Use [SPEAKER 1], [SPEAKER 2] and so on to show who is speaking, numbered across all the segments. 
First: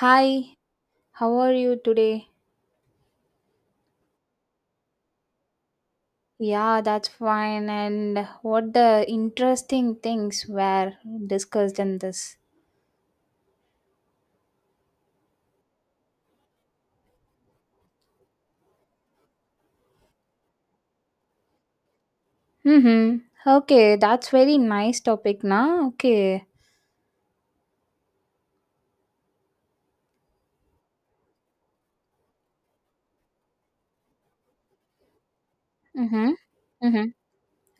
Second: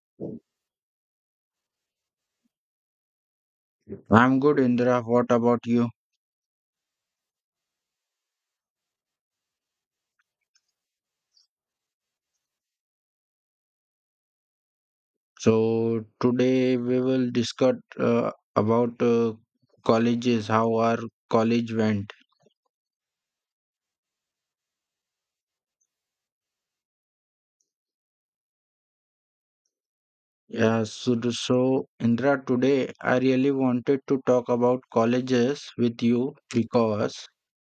[SPEAKER 1] Hi, how are you today?
[SPEAKER 2] I'm good, Indra. What about you?
[SPEAKER 1] Yeah, that's fine. And what the interesting things were discussed in this?
[SPEAKER 2] So today we will discuss about colleges, how our college went.
[SPEAKER 1] Mm-hmm. Okay, that's very nice topic, na? Okay.
[SPEAKER 2] Yeah. So, so Indra, today I really wanted to talk about colleges with
[SPEAKER 1] Mm-hmm.
[SPEAKER 2] you
[SPEAKER 1] Mm-hmm.
[SPEAKER 2] because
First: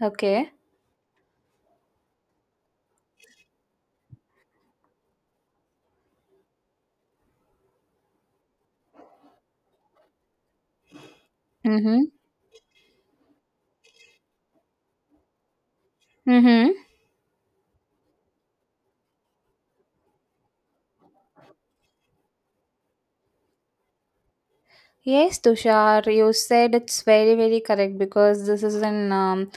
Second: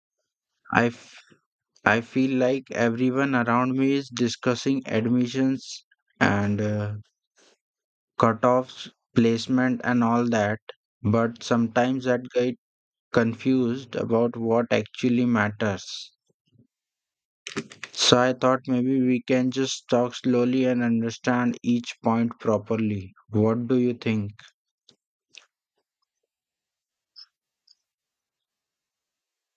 [SPEAKER 1] Okay.
[SPEAKER 2] I f- I feel like everyone around me is discussing admissions and cutoffs, placement, and all that. But sometimes
[SPEAKER 1] Mm-hmm.
[SPEAKER 2] that get confused about what actually matters.
[SPEAKER 1] Mm-hmm.
[SPEAKER 2] So I thought maybe we can just talk slowly and understand each point properly. What do you think?
[SPEAKER 1] Yes, Tushar, you said it's very, very correct because this is an um,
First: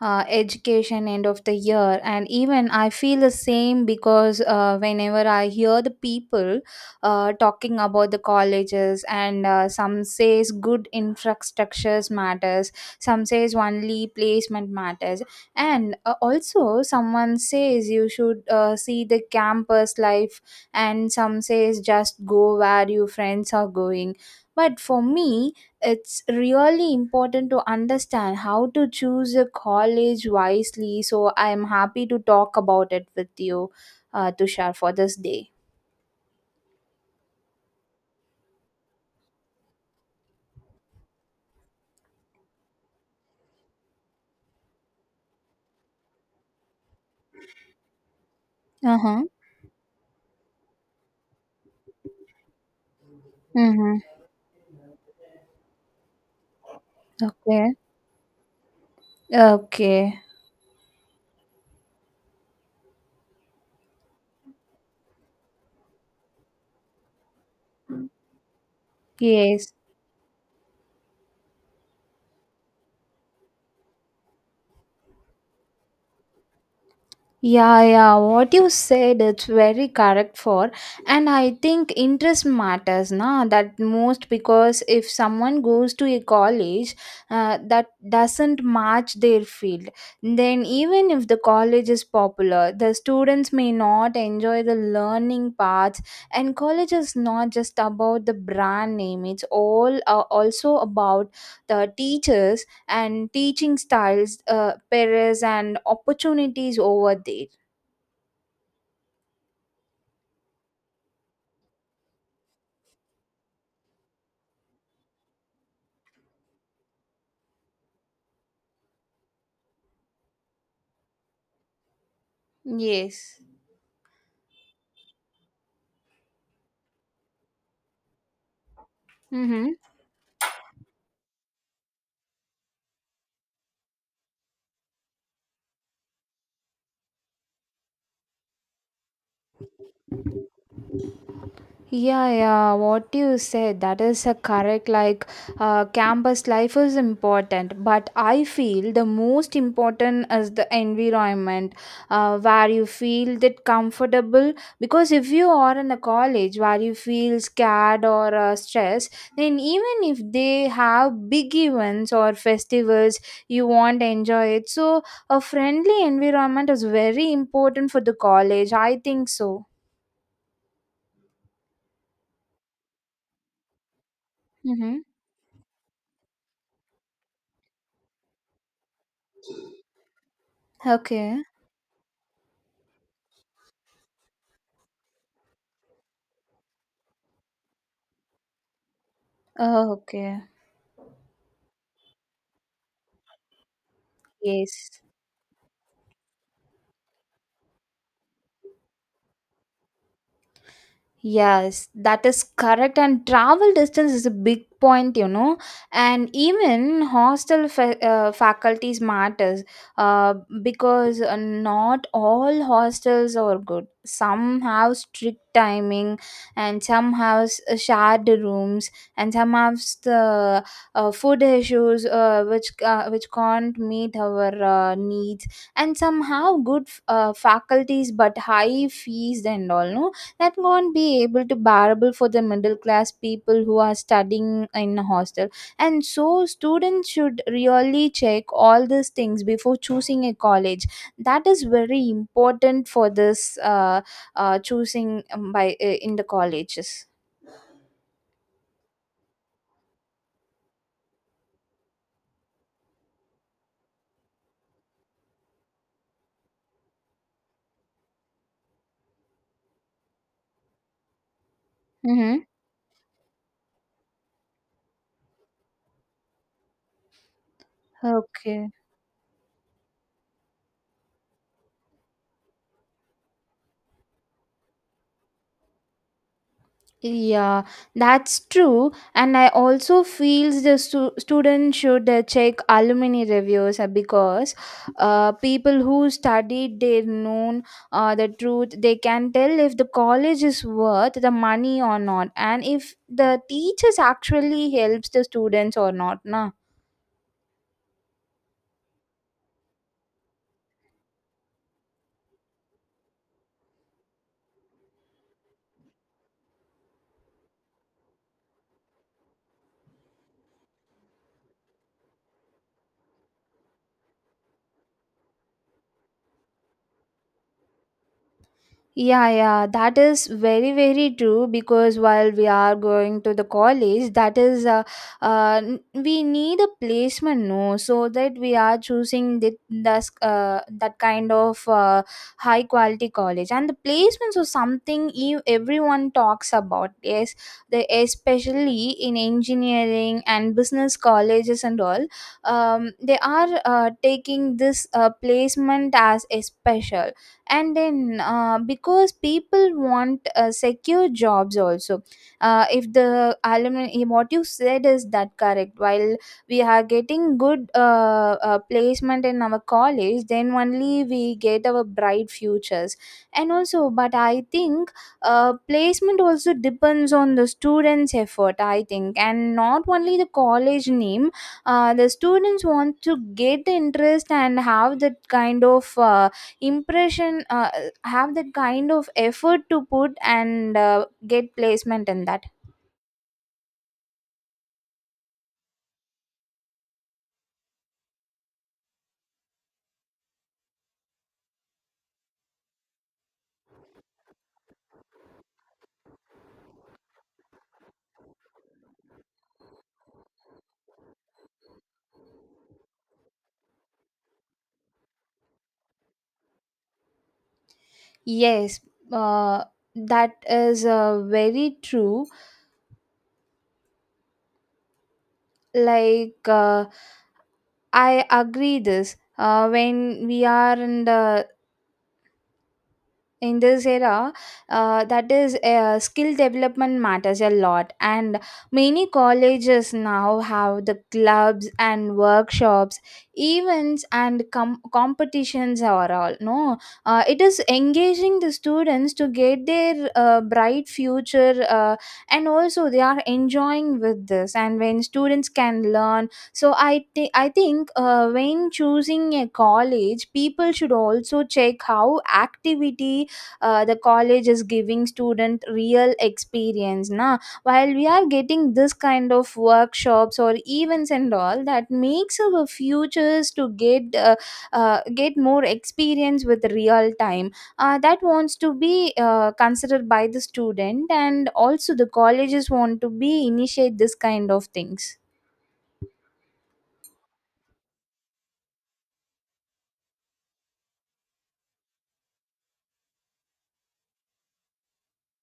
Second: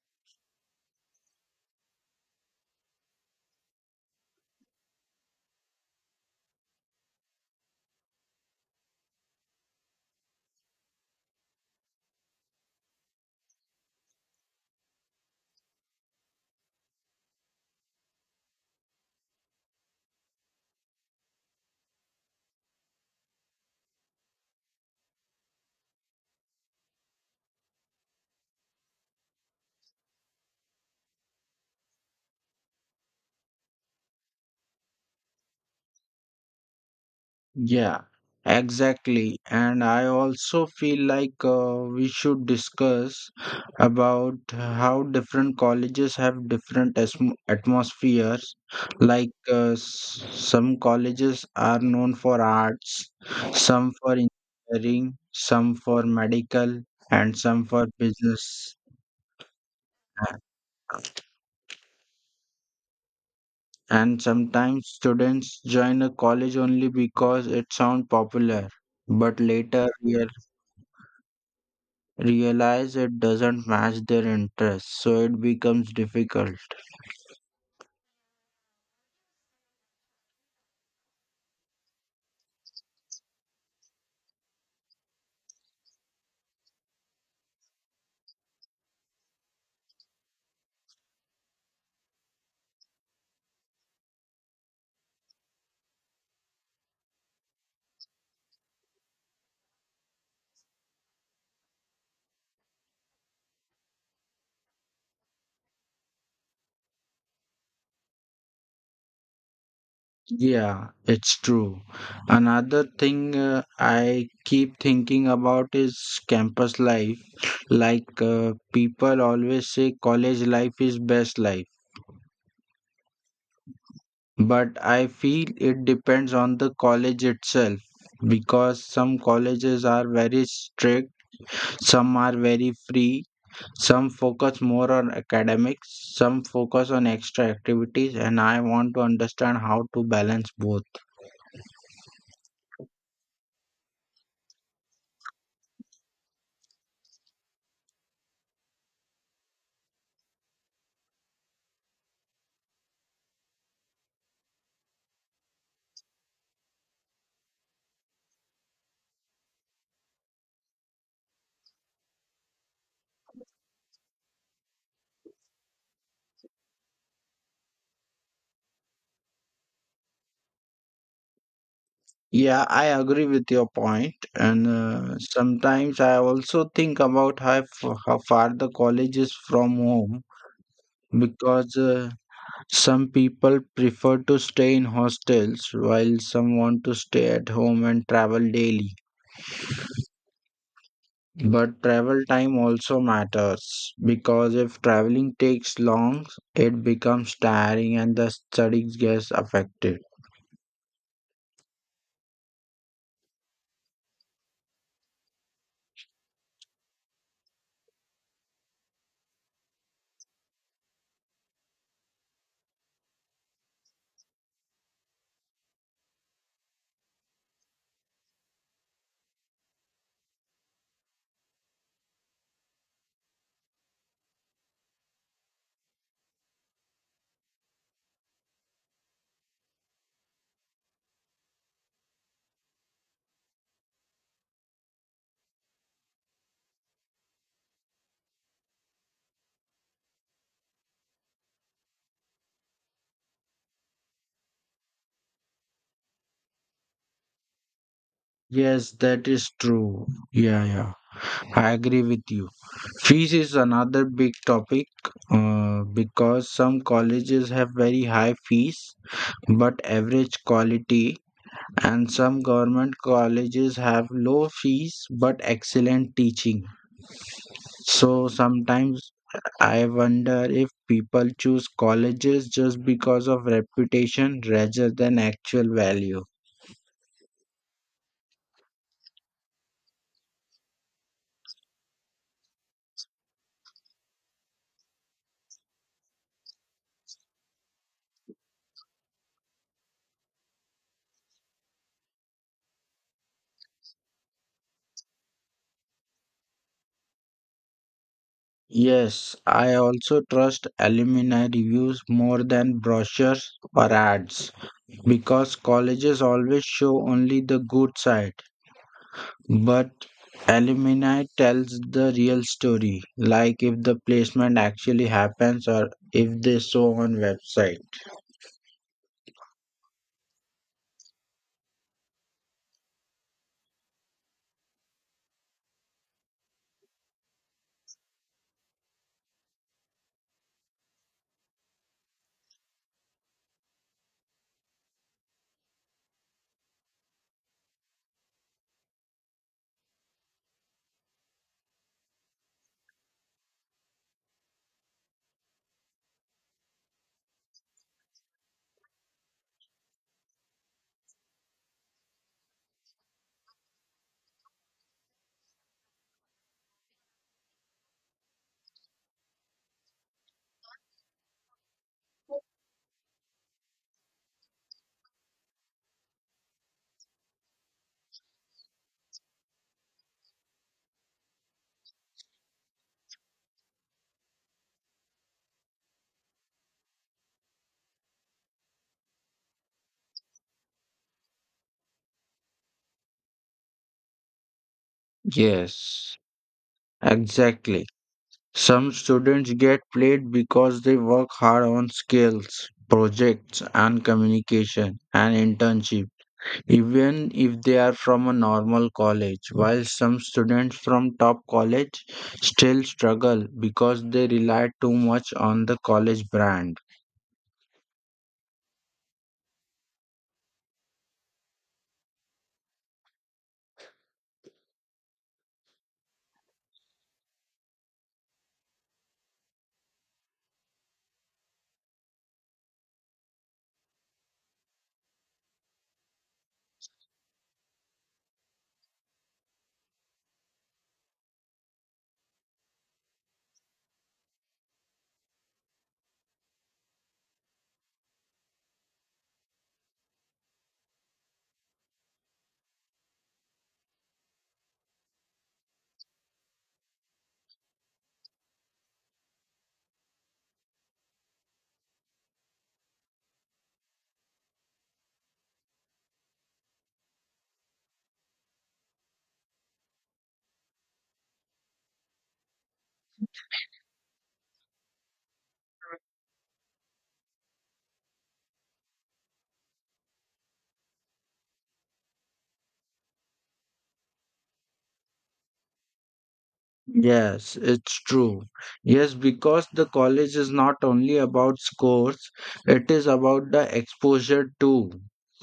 [SPEAKER 1] uh, education end of the year, and even I feel the same because whenever I hear the people talking about the colleges, and some says good infrastructures matters, some says only placement matters, and also someone says you should see the campus life, and some says just go where your friends are going, but for me, it's really important to understand how to choose a college wisely. So I'm happy to talk about it with you, Tushar, for this day.
[SPEAKER 2] Yeah, exactly. And I also feel like we should discuss about how different colleges have different atmospheres.
[SPEAKER 1] Uh huh.
[SPEAKER 2] Like some colleges are known for arts, some
[SPEAKER 1] Mm-hmm.
[SPEAKER 2] for engineering, some for medical, and some
[SPEAKER 1] Okay.
[SPEAKER 2] for business.
[SPEAKER 1] Okay.
[SPEAKER 2] A- And sometimes students join a college only because it sounds popular. But
[SPEAKER 1] Yes.
[SPEAKER 2] later, realize realize it doesn't match their interests, so it becomes difficult.
[SPEAKER 1] Yeah, yeah, what you said it's very correct for, and I think interest matters, na, that most. Because if someone goes to a college that doesn't match their field, then even if the college is popular, the students may not enjoy the learning paths. And college is not just about the brand name, it's all also about the teachers and teaching styles, perils, and opportunities over there.
[SPEAKER 2] Yeah, it's true. Another thing I keep thinking about is campus life. Like people always say college life is best life,
[SPEAKER 1] Yes.
[SPEAKER 2] but I feel it depends on the college itself because some
[SPEAKER 1] Mm-hmm.
[SPEAKER 2] colleges are very strict, some are very free, some focus more on academics, some focus on extra activities, and I want to understand how to balance both.
[SPEAKER 1] Yeah, yeah, what you said, that is a correct. Like, campus life is important, but I feel the most important is the environment where you feel that comfortable. Because if you are in a college where you feel scared or stressed, then even if they have big events or festivals, you won't enjoy it. So, a friendly environment is very important for the college. I think so.
[SPEAKER 2] Yeah, I agree with your point, and
[SPEAKER 1] Mm-hmm.
[SPEAKER 2] sometimes I also think about how, how far the college is from home
[SPEAKER 1] Okay.
[SPEAKER 2] because some people prefer to stay in hostels while some want to stay at home and travel daily.
[SPEAKER 1] Oh, okay.
[SPEAKER 2] But travel time also matters because if
[SPEAKER 1] Yes.
[SPEAKER 2] traveling takes long, it becomes tiring and the studies gets affected.
[SPEAKER 1] Yes, that is correct. And travel distance is a big point. And even hostel faculties matters, uh, because not all hostels are good. Some have strict timing, and some have shared rooms, and some have s- the food issues, which can't meet our needs, and some have good faculties but high fees and all. No? That won't be able to bearable for the middle class people who are studying in a hostel, and so students should really check all these things before choosing a college. That is very important for this choosing, by in the colleges.
[SPEAKER 2] Yes, that is true. Yeah, yeah. I agree with you. Fees is another big topic because some colleges have very high fees but average quality, and
[SPEAKER 1] Mm-hmm.
[SPEAKER 2] some government colleges have low fees but excellent teaching. So
[SPEAKER 1] Okay.
[SPEAKER 2] sometimes I wonder if people choose colleges just because of reputation rather than actual value.
[SPEAKER 1] Yeah, that's true. And I also feels the student should check alumni reviews, because people who studied their known the truth, they can tell if the college is worth the money or not, and if the teachers actually helps the students or not. Na.
[SPEAKER 2] Yes, I also trust alumni reviews more than brochures or ads because colleges always show only the good side. But alumni tells the real story, like if the placement actually happens or if they show on website.
[SPEAKER 1] Yeah, yeah, that is very, very true because while we are going to the college, that is, we need a placement, no, so that we are choosing the, that's, that kind of high quality college. And the placements are something you, everyone talks about, yes, the, especially in engineering and business colleges and all. They are taking this placement as a special. And then because people want secure jobs also, if the alumni, what you said is that correct. While we are getting good placement in our college, then only we get our bright futures. And also, but I think, placement also depends on the students effort, I think, and not only the college name. The students want to get the interest and have that kind of impression, have that kind of effort to put, and get placement in that.
[SPEAKER 2] Yes, exactly. Some students get played because they work hard on skills, projects, and communication and internship, even if they are from a normal college. While some students from top college still struggle because they rely too much on the college brand.
[SPEAKER 1] Yes, uh, that is very true. Like, I agree this, when we are in this era, that is, skill development matters a lot. And many colleges now have the clubs and workshops, events, and competitions are all, no. It is engaging the students to get their bright future, and also they are enjoying with this. And when students can learn, so I think, when choosing a college, people should also check how activity the college is giving student real experience, na. While we are getting this kind of workshops or events and all, that makes our futures to get more experience with real time, that wants to be considered by the student. And also the colleges want to be initiate this kind of things.
[SPEAKER 2] Yes, it's true. Yes, because the college is not only about scores, it is about the exposure too,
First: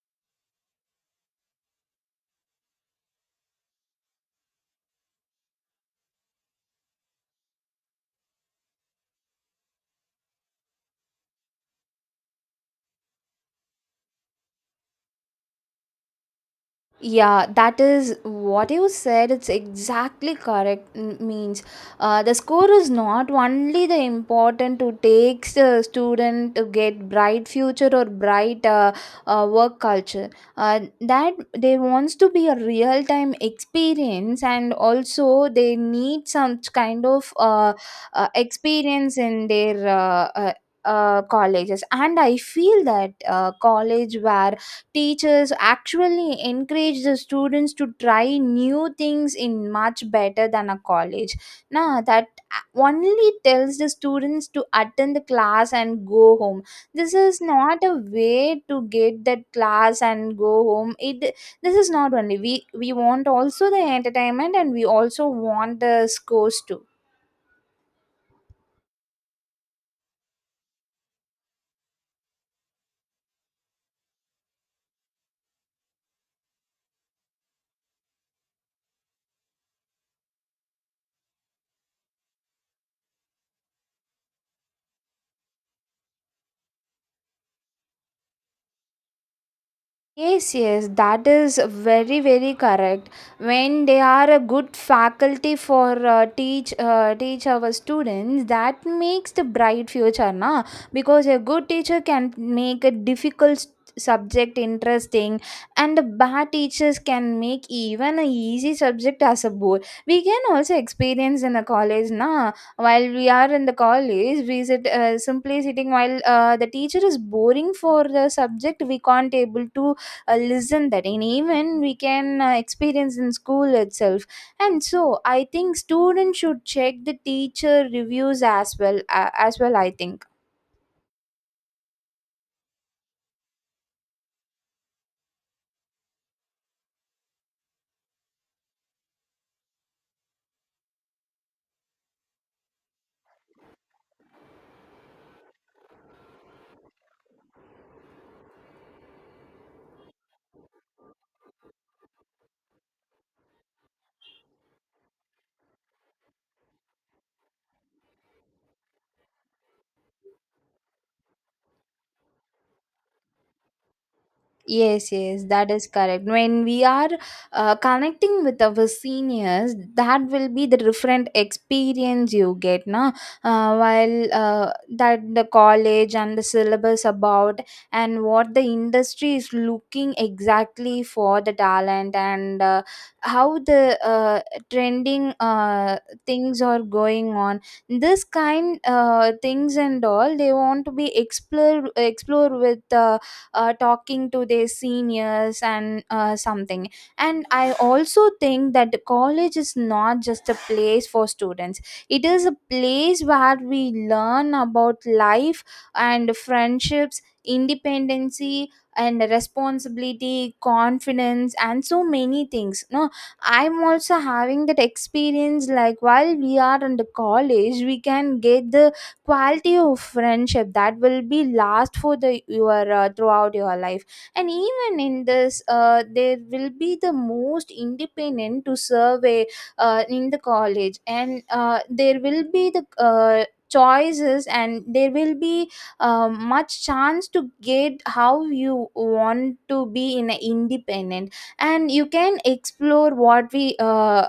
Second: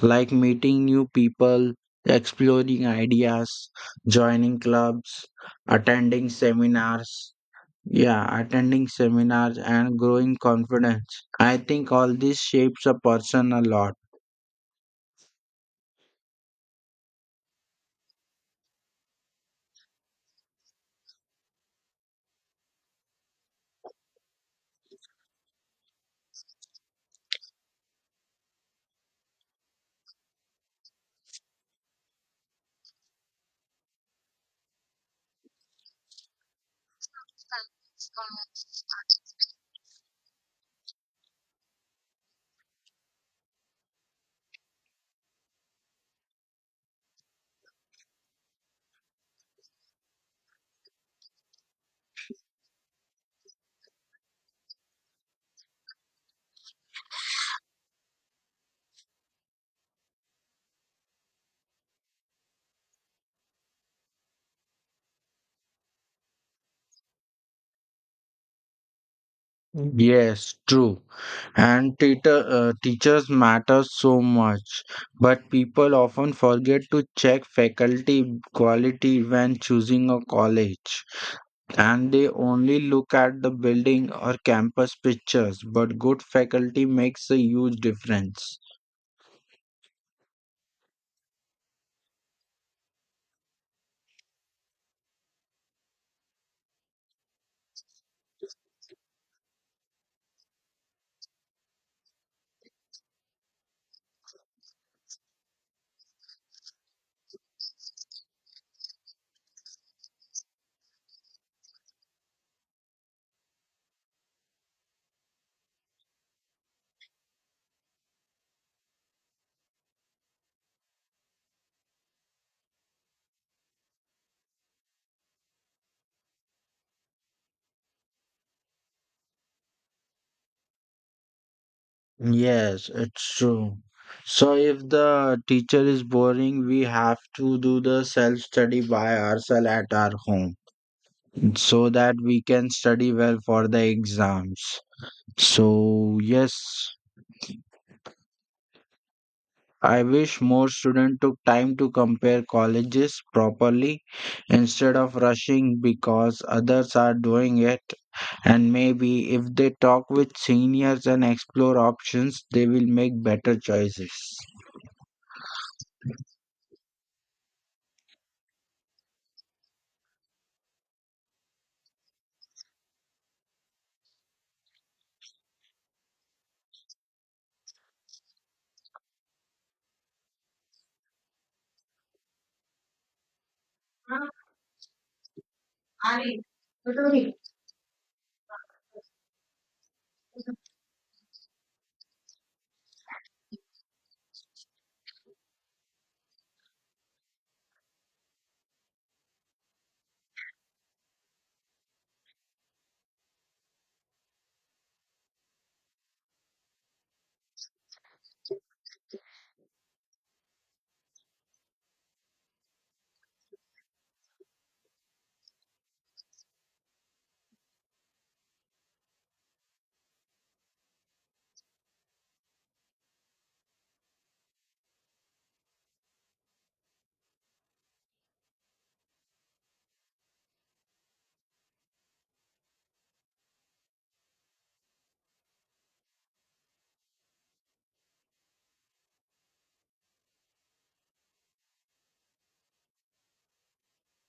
[SPEAKER 2] like meeting new people, exploring ideas, joining clubs, attending seminars. Yeah, attending seminars and growing confidence. I think all this shapes a person a lot.
[SPEAKER 1] Yeah, that is what you said. It's exactly correct. Means, the score is not only the important to take the student to get bright future or bright work culture. That they wants to be a real time experience, and also they need some kind of experience in their. Colleges. And I feel that college where teachers actually encourage the students to try new things in much better than a college now that only tells the students to attend the class and go home. This is not a way to get that class and go home. It This is not only we want also the entertainment, and we also want the scores too.
[SPEAKER 2] Yes, true. And teachers matter so much, but people often forget to check faculty quality when choosing a college. And they only look at the building or campus pictures, but good faculty makes a huge difference.
[SPEAKER 1] Yes, yes, that is very, very correct. When they are a good faculty for teach our students, that makes the bright future, na? Because a good teacher can make a difficult subject interesting, and the bad teachers can make even a easy subject as a bore. We can also experience in a college, na? While we are in the college, we sit simply sitting while the teacher is boring for the subject. We can't able to listen that, and even we can experience in school itself. And so I think students should check the teacher reviews as well, I think.
[SPEAKER 2] Yes, it's true. So if the teacher is boring, we have to do the self study by ourselves at our home, so that we can study well for the exams. So, yes, I wish more students took time to compare colleges properly instead of rushing because others are doing it. And maybe if they talk with seniors and explore options, they will make better choices.
[SPEAKER 1] Yes, yes, that is correct. When we are connecting with our seniors, that will be the different experience you get, na? While that the college and the syllabus about, and what the industry is looking exactly for the talent, and how the trending things are going on. This kind things and all they want to be explore with. Talking to their seniors and something. And I also think that the college is not just a place for students, it is a place where we learn about life and friendships, independency and responsibility, confidence and so many things, no. I'm also having that experience, like while we are in the college we can get the quality of friendship that will be last for the your throughout your life. And even in this, there will be the most independent to survey in the college. And there will be the choices, and there will be much chance to get how you want to be in a independent, and you can explore what we uh,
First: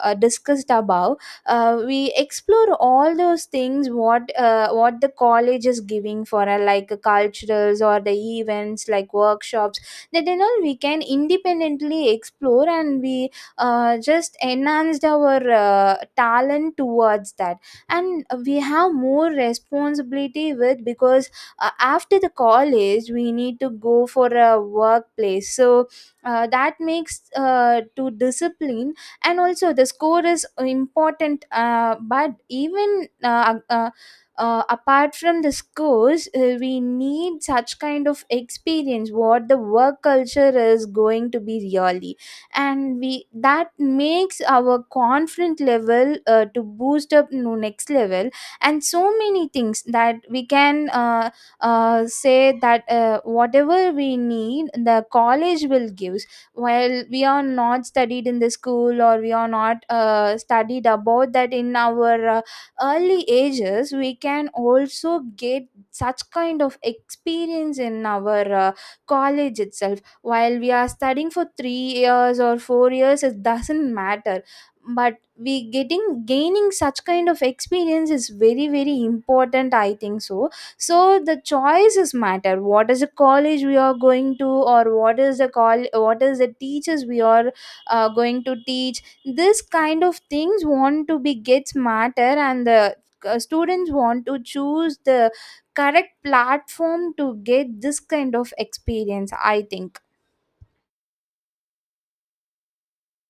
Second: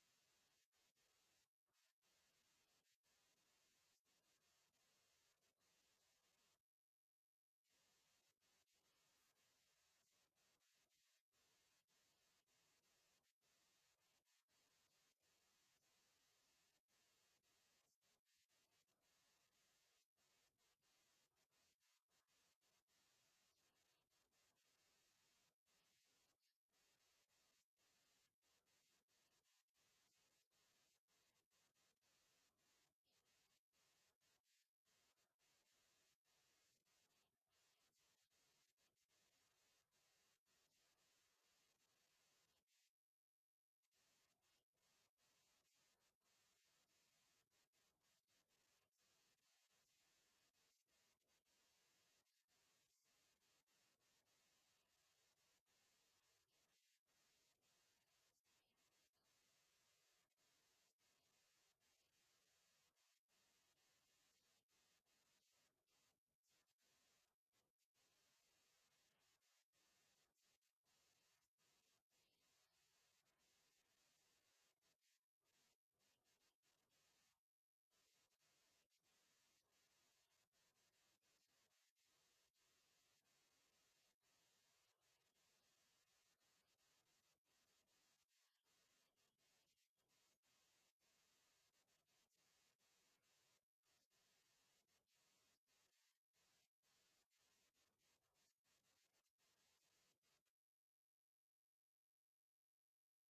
[SPEAKER 1] uh, discussed above. We explore all those things what the college is giving for, like culturals or the events like workshops, that and all we can independently explore. And we just enhanced our talent towards that. And we have more responsibility with, because after the college we need to go for a workplace, so that makes to discipline. And also the score is important, but even, apart from the scores, we need such kind of experience what the work culture is going to be really. And we that makes our confident level to boost up to next level, and so many things that we can say that whatever we need the college will give. While we are not studied in the school, or we are not studied about that in our early ages, we can also get such kind of experience in our college itself. While we are studying for 3 years or 4 years, it doesn't matter, but we getting gaining such kind of experience is very, very important, I think so. So the choices matter. What is the college we are going to, or what is the call what is the teachers we are going to teach. This kind of things want to be get smarter, and the students want to choose the correct platform to get this kind of experience, I think.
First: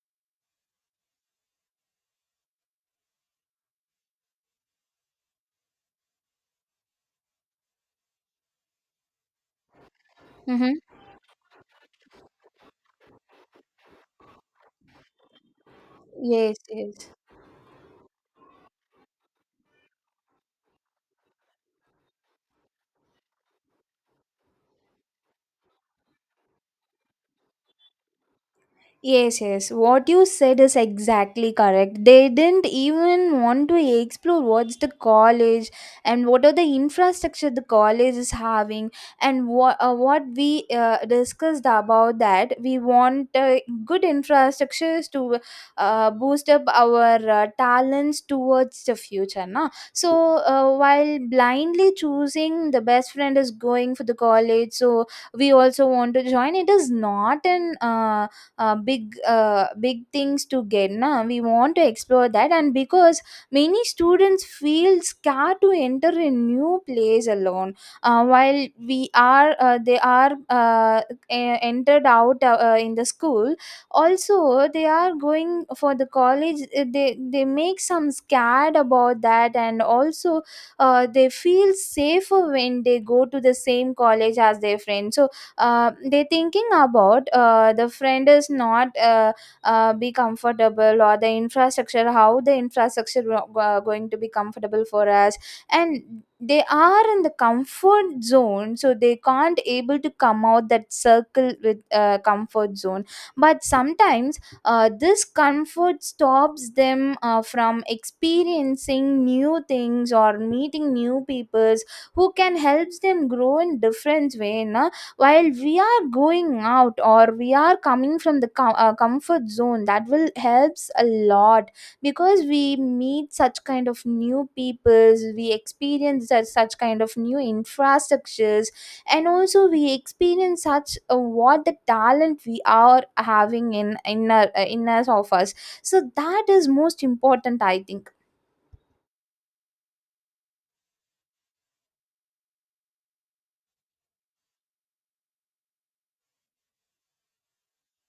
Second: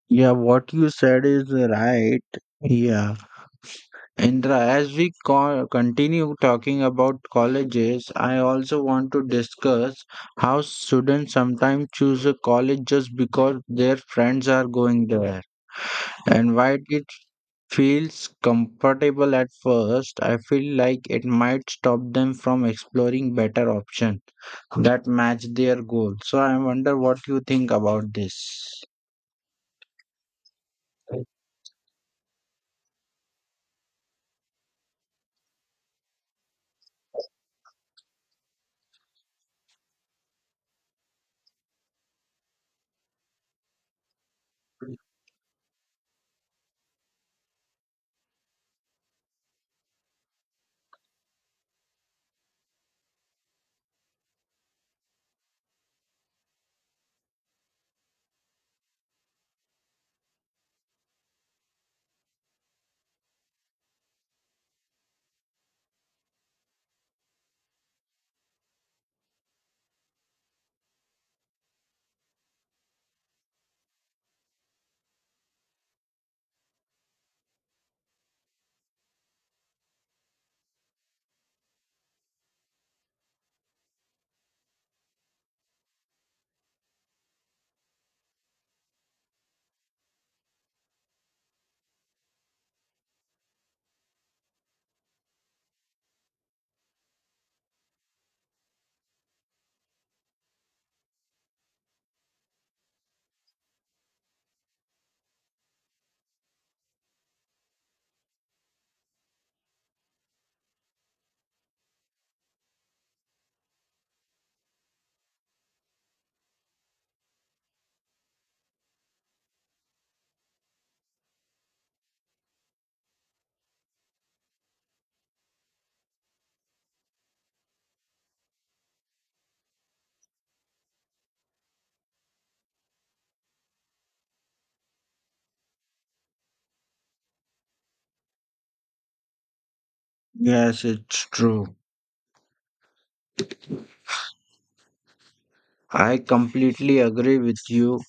[SPEAKER 2] Yeah, what you said is right. Yeah. Indra, as we continue talking about colleges, I also want to discuss how
[SPEAKER 1] Mm-hmm.
[SPEAKER 2] students sometimes choose a college just because their friends are going there. And
[SPEAKER 1] Yes,
[SPEAKER 2] while it
[SPEAKER 1] yes.
[SPEAKER 2] feels comfortable at first, I feel like it might stop them from exploring better options that match their goals. So I wonder what you think about this.
[SPEAKER 1] Yes, yes. What you said is exactly correct. They didn't even want to explore what's the college and what are the infrastructure the college is having, and what we discussed about that we want good infrastructures to boost up our talents towards the future. Na? So while blindly choosing the best friend is going for the college, so we also want to join. It is not an big big things to get now. We want to explore that. And because many students feel scared to enter a new place alone, while we are they are e- entered out in the school, also they are going for the college. They make some scared about that. And also they feel safer when they go to the same college as their friends. So they thinking about the friend is not be comfortable, or the infrastructure, how the infrastructure going to be comfortable for us. And they are in the comfort zone, so they can't able to come out that circle with comfort zone. But sometimes this comfort stops them from experiencing new things or meeting new peoples who can help them grow in different way, na? While we are going out, or we are coming from the comfort zone, that will helps a lot. Because we meet such kind of new peoples, we experience such kind of new infrastructures. And also we experience such what the talent we are having in us of us. So that is most important, I think.
[SPEAKER 2] Yes, it's true. I completely agree with you.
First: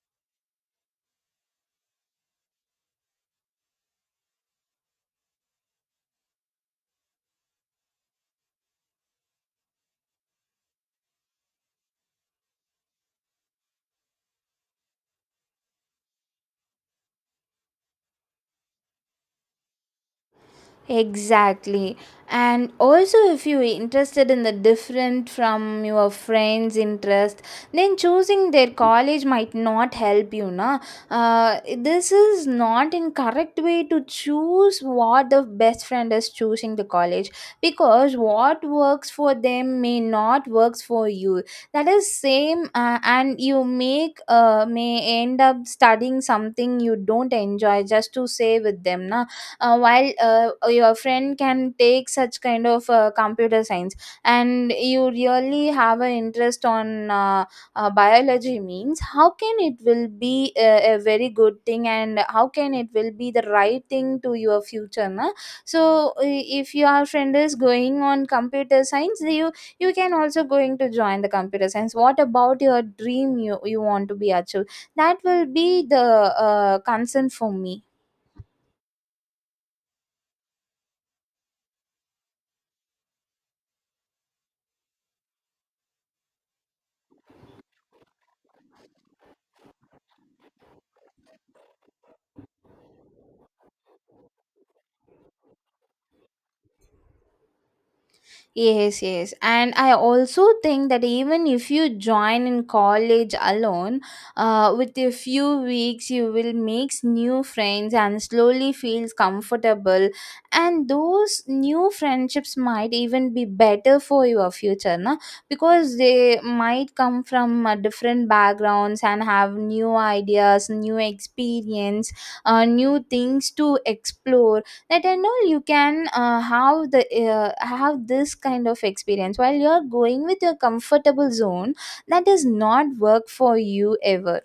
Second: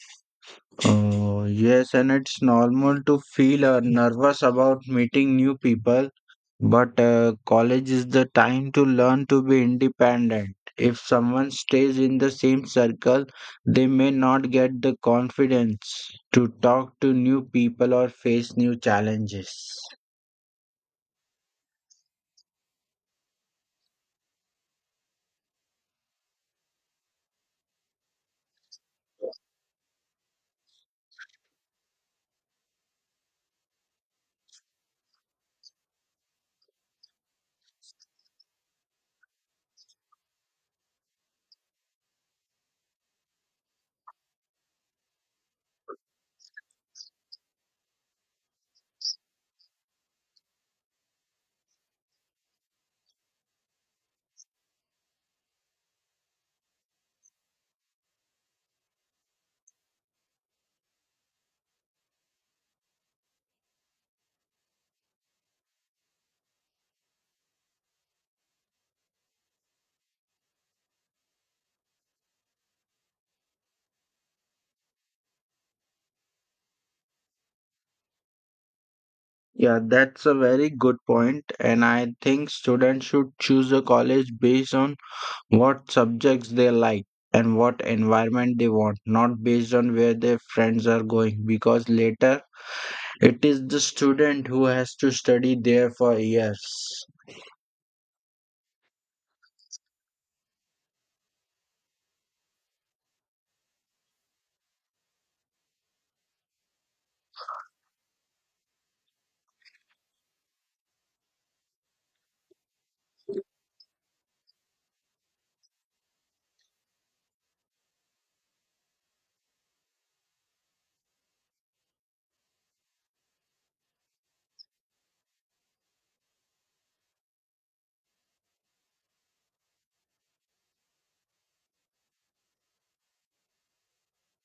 [SPEAKER 2] Oh, yes, and it's normal to feel nervous about meeting new people, but college is the time to learn to be independent. If someone stays in the same circle, they may not get the confidence to talk to new people or face new challenges.
[SPEAKER 1] Exactly. And also, if you're interested in the different from your friends' interest, then choosing their college might not help you. Na? This is not in correct way to choose what the best friend is choosing the college, because what works for them may not works for you. That is same. And you make may end up studying something you don't enjoy just to say with them. Na? While Your friend can take such kind of computer science and you really have an interest on biology means how can it will be a very good thing, and how can it will be the right thing to your future, na? So if your friend is going on computer science, you can also going to join the computer science. What about your dream you, you want to be achieved? That will be the concern for me.
[SPEAKER 2] Yeah, that's a very good point, and I think students should choose a college based on what subjects they like and what environment they want, not based on where their friends are going, because later it is the student who has to study there for years.
[SPEAKER 1] Yes, yes. And I also think that even if you join in college alone, with a few weeks, you will make new friends and slowly feels comfortable. And those new friendships might even be better for your future, na? Because they might come from different backgrounds and have new ideas, new experience, new things to explore. That and all you can have this kind of experience. While you're going with your comfortable zone, that does not work for you ever.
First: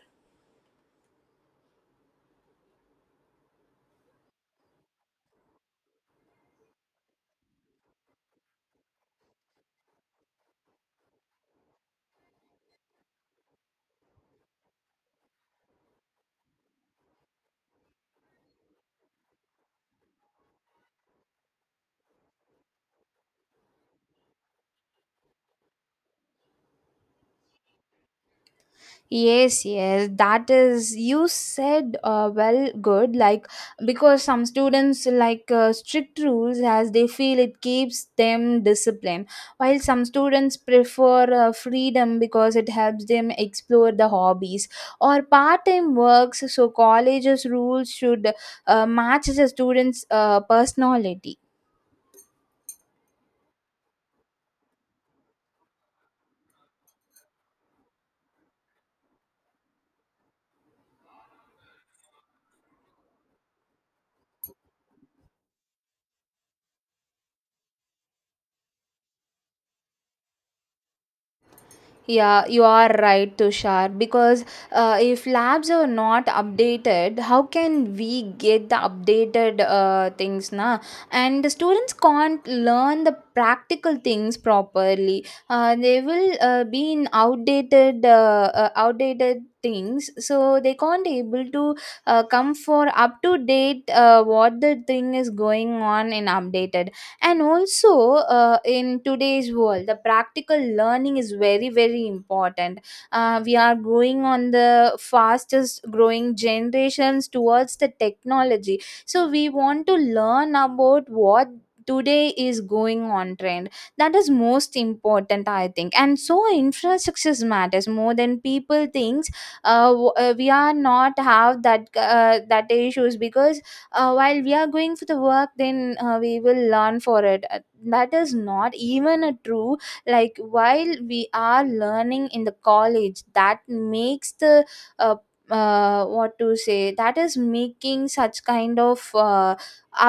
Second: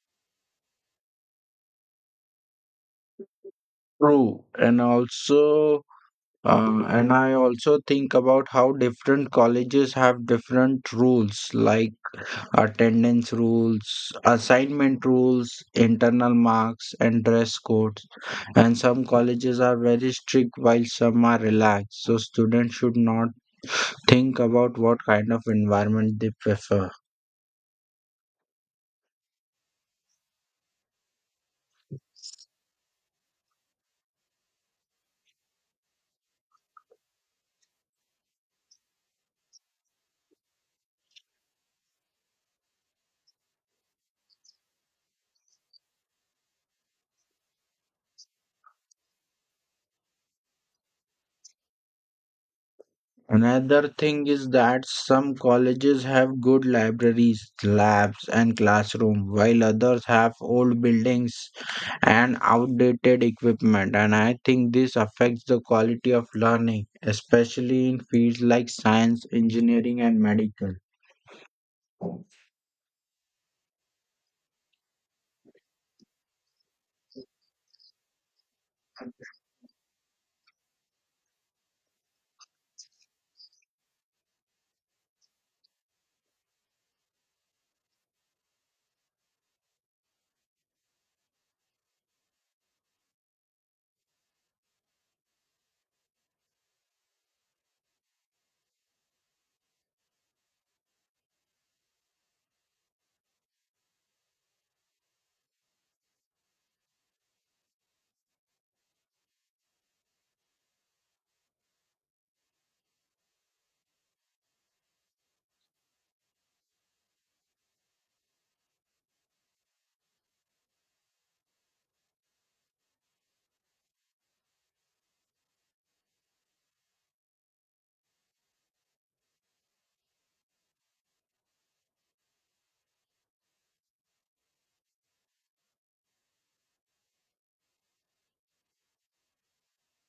[SPEAKER 2] True, and also. And I also think about how different colleges have different rules like attendance rules, assignment rules, internal marks, and dress codes, and some colleges are very strict while some are relaxed, so students should not think about what kind of environment they prefer.
[SPEAKER 1] Yes, yes, that is you said well good. Like, because some students like strict rules as they feel it keeps them disciplined, while some students prefer freedom because it helps them explore the hobbies or part-time works. So college's rules should match the students' personality.
[SPEAKER 2] Another thing is that some colleges have good libraries, labs, and classroom, while others have old buildings and outdated equipment. And I think this affects the quality of learning, especially in fields like science, engineering, and medical.
[SPEAKER 1] Yeah, you are right, Tushar. Because if labs are not updated, how can we get the updated things, na? And the students can't learn the practical things properly. They will outdated things, so they can't able to come for up to date what the thing is going on in updated. And also in today's world, the practical learning is very very important. We are going on the fastest growing generations towards the technology, so we want to learn about what today is going on trend. That is most important, I think. And so infrastructures matters more than people thinks. We are not have that that issues because while we are going for the work, then we will learn for it. That is not even a true. Like while we are learning in the college, that makes the uh, what to say, that is making such kind of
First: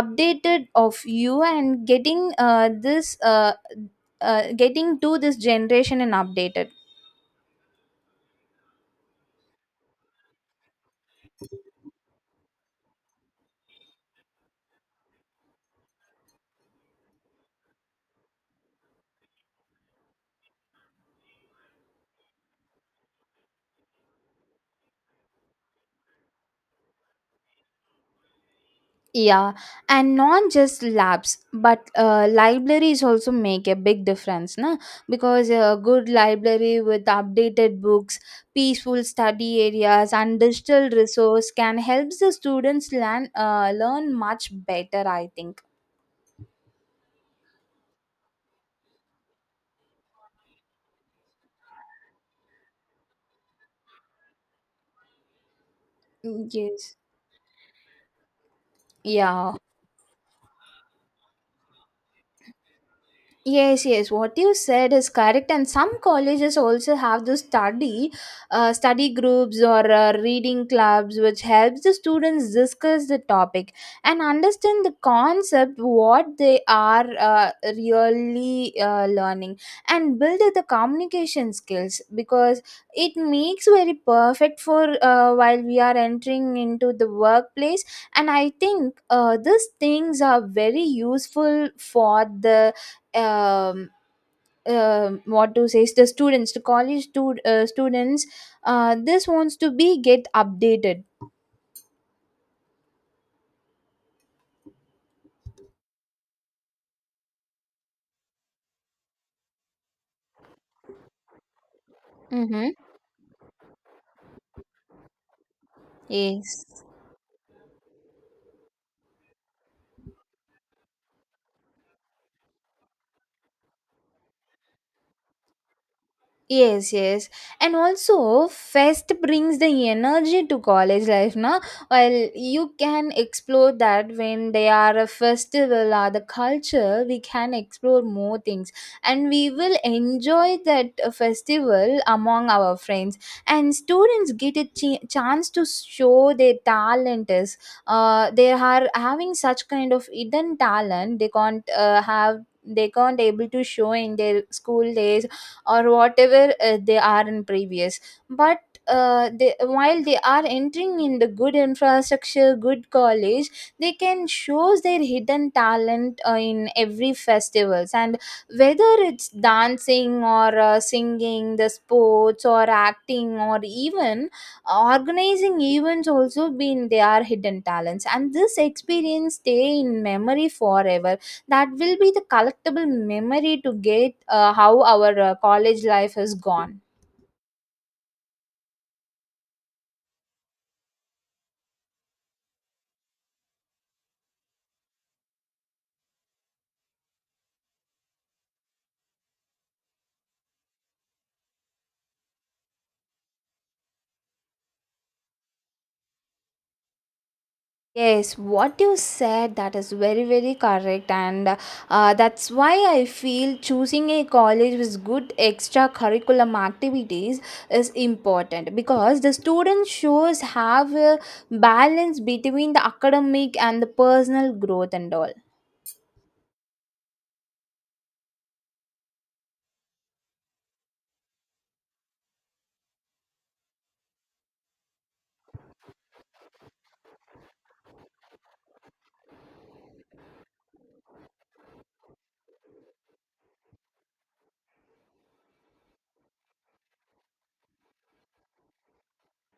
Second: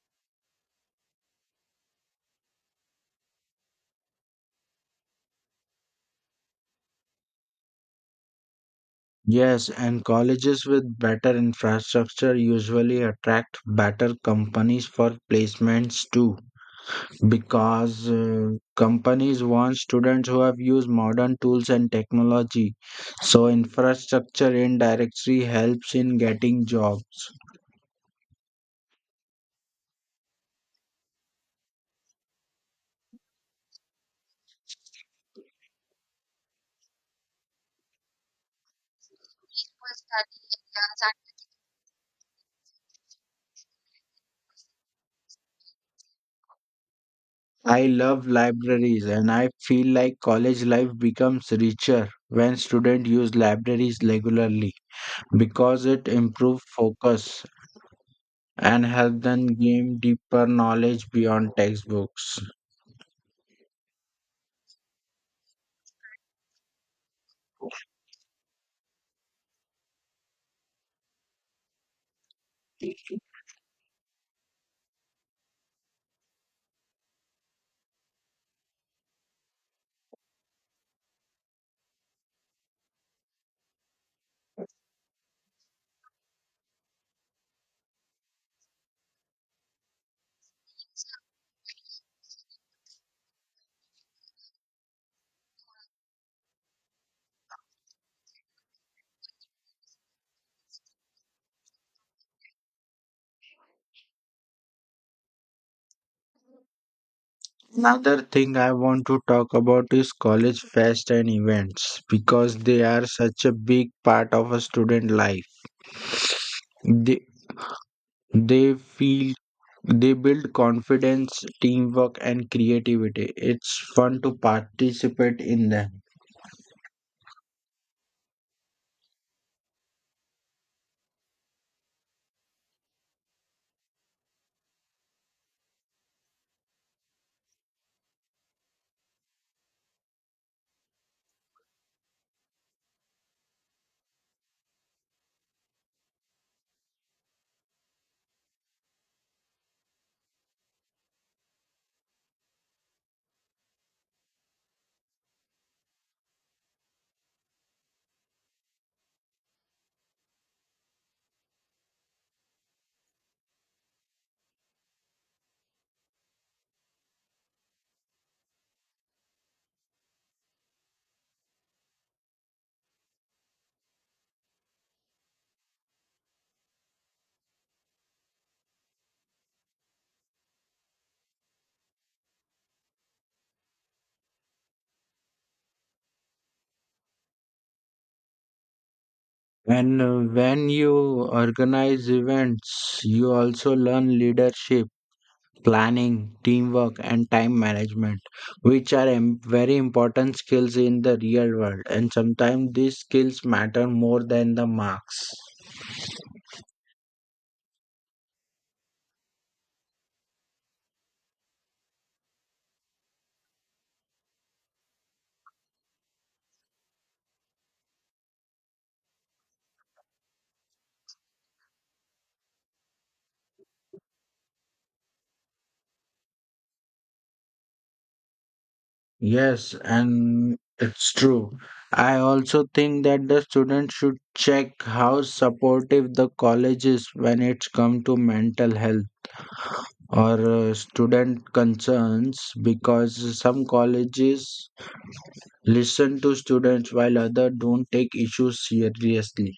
[SPEAKER 1] updated of you and getting this getting to this generation and updated.
[SPEAKER 2] Yes, and colleges with better infrastructure usually attract better companies for placements too, because companies want students who have used modern tools and technology, so infrastructure in directory helps in getting jobs.
[SPEAKER 1] Yeah, and not just labs, but libraries also make a big difference, na? Because a good library with updated books, peaceful study areas, and digital resource can help the students learn much better, I think.
[SPEAKER 2] I love libraries and I feel like college life becomes richer when students use libraries regularly because it
[SPEAKER 1] Mm,
[SPEAKER 2] improves
[SPEAKER 1] yes.
[SPEAKER 2] focus and help them
[SPEAKER 1] Yeah.
[SPEAKER 2] gain deeper knowledge beyond textbooks.
[SPEAKER 1] Yes, yes. What you said is correct, and some colleges also have the study groups or reading clubs, which helps the students discuss the topic and understand the concept what they are really learning and build the communication skills, because it makes very perfect for while we are entering into the workplace. And I think these things are very useful for the um, what to say, is the students the college stud- students this wants to be get updated.
[SPEAKER 2] Another thing I want to talk about is college fest and events because
[SPEAKER 1] Mm-hmm.
[SPEAKER 2] they are such a big part of a student life.
[SPEAKER 1] Yes.
[SPEAKER 2] They they feel they build confidence, teamwork and creativity. It's fun to participate in them.
[SPEAKER 1] Yes, yes. And also, Fest brings the energy to college life, na? While you can explore that when they are a festival or the culture, we can explore more things. And we will enjoy that festival among our friends. And students get a chance to show their talent is. They are having such kind of hidden talent. They can't able to show in their school days or whatever they are in previous. But while they are entering in the good infrastructure good college, they can show their hidden talent in every festivals. And whether it's dancing or singing, the sports or acting, or even organizing events also been their hidden talents. And this experience stay in memory forever. That will be the collectible memory to get how our college life has gone.
[SPEAKER 2] And when you organize events, you also learn leadership, planning, teamwork, and time management, which are very important skills in the real world. And sometimes these skills matter more than the marks.
[SPEAKER 1] Yes, what you said, that is very very correct. And that's why I feel choosing a college with good extracurriculum activities is important, because the student shows have a balance between the academic and the personal growth and all.
[SPEAKER 2] Yes, and it's true. I also think that the students should check how supportive the college is when it's come to mental health or student concerns because some colleges listen to students while others don't take issues seriously.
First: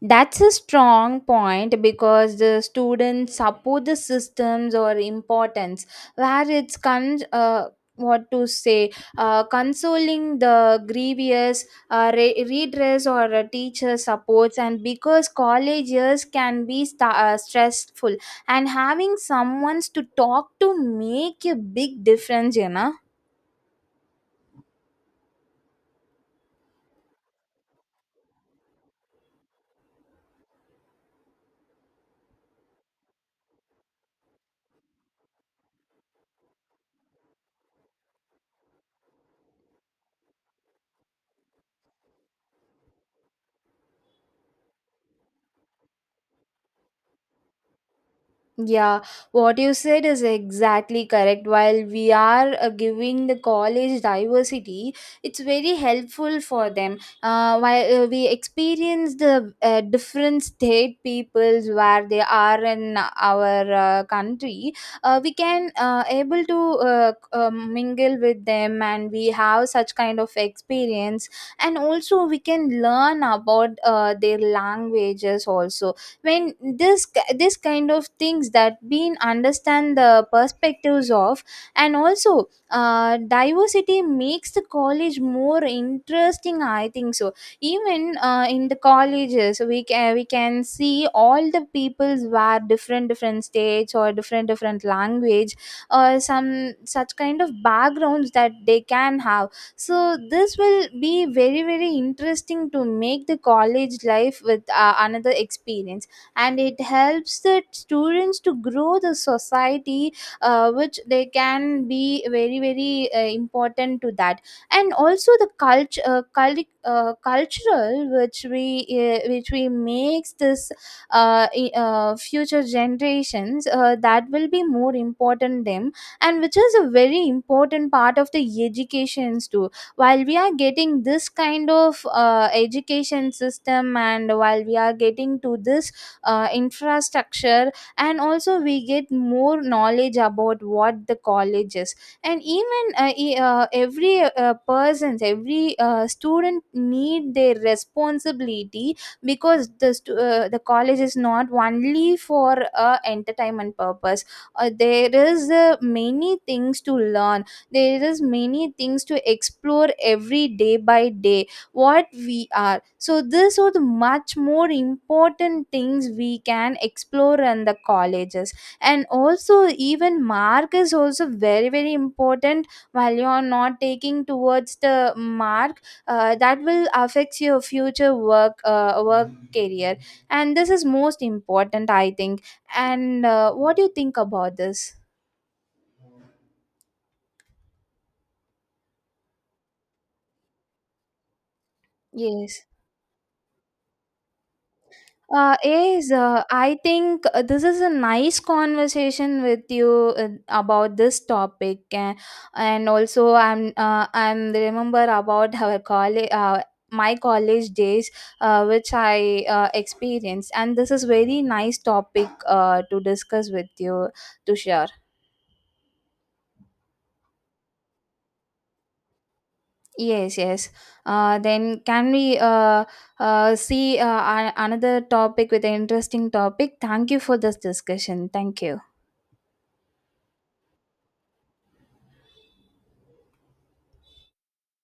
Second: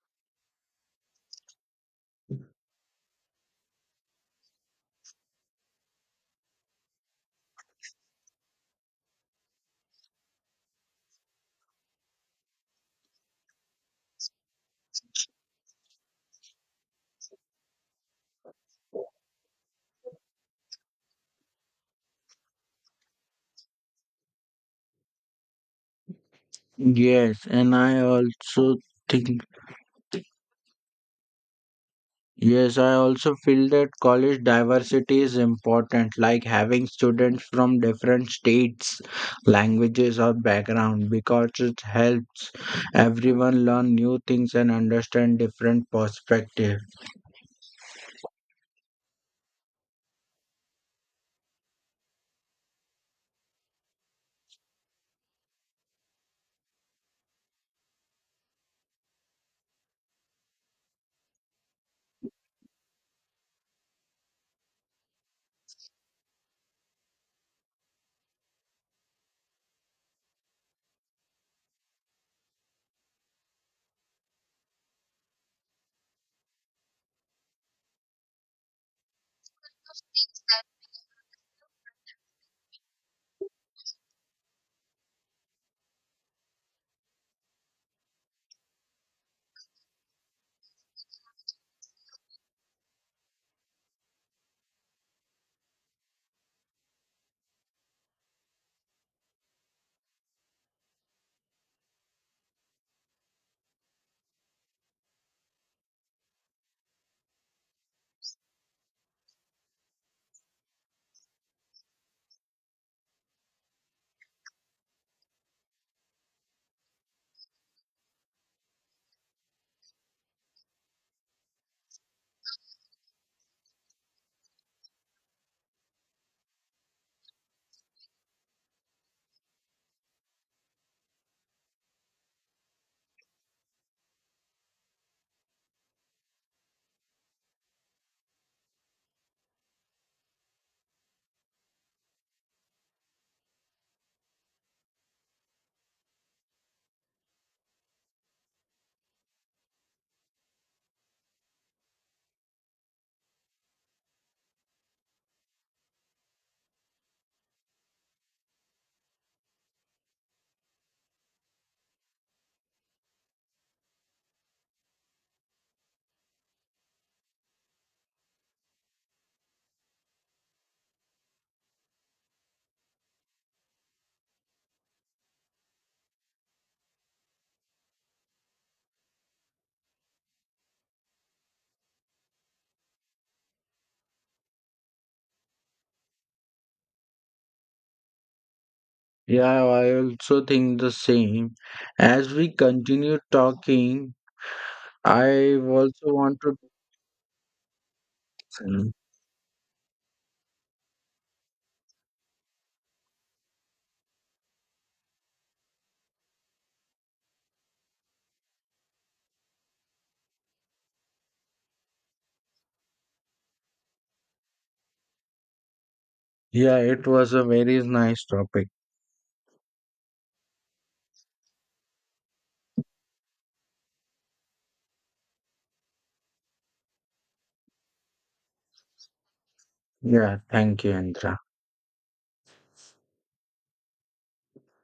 [SPEAKER 1] That's a strong point, because the students support the systems or importance where it's con what to say, consoling the grievous redress or a teacher supports. And because college years can be sta stressful, and having someone to talk to make a big difference, you know.
[SPEAKER 2] Yes, and I also think, yes, I also feel that college diversity is important, like having students from different states, languages, or background, because it helps everyone learn new things and understand different perspectives.
[SPEAKER 1] Yeah, what you said is exactly correct. While we are giving the college diversity, it's very helpful for them. While We experience the different state peoples where they are in our country. We can able to mingle with them, and we have such kind of experience. And also, we can learn about their languages also. When this this kind of things that being understand the perspectives of. And also diversity makes the college more interesting, I think. So even in the colleges, we can see all the peoples were different different states or different different language, or some such kind of backgrounds that they can have. So this will be very very interesting to make the college life with another experience. And it helps the students to grow the society, which they can be very very important to that. And also the cultural which we makes this future generations, that will be more important them. And which is a very important part of the educations too. While we are getting this kind of education system, and while we are getting to this infrastructure. And also we get more knowledge about what the college is. And even every person's every student need their responsibility. Because the the college is not only for entertainment purpose. There is many things to learn. There is many things to explore every day by day what we are. So this are the much more important things we can explore in the colleges. And also even mark is also very very important. While you are not taking towards the mark, that will affect your future work career. And this is most important, I think. And what do you think about this?
[SPEAKER 2] Yeah, I also think the same. As we
[SPEAKER 1] Yes.
[SPEAKER 2] continue talking, I
[SPEAKER 1] Is
[SPEAKER 2] also want to.
[SPEAKER 1] I think this is a nice conversation with you about this topic. And also I'm remember about my college days, which I experienced. And this is very nice topic to discuss with you, to share.
[SPEAKER 2] Yeah, it was a very nice topic.
[SPEAKER 1] Yes, yes. Then can we see another topic with an interesting topic? Thank you for this discussion. Thank you.
[SPEAKER 2] Yeah, thank you, Indra.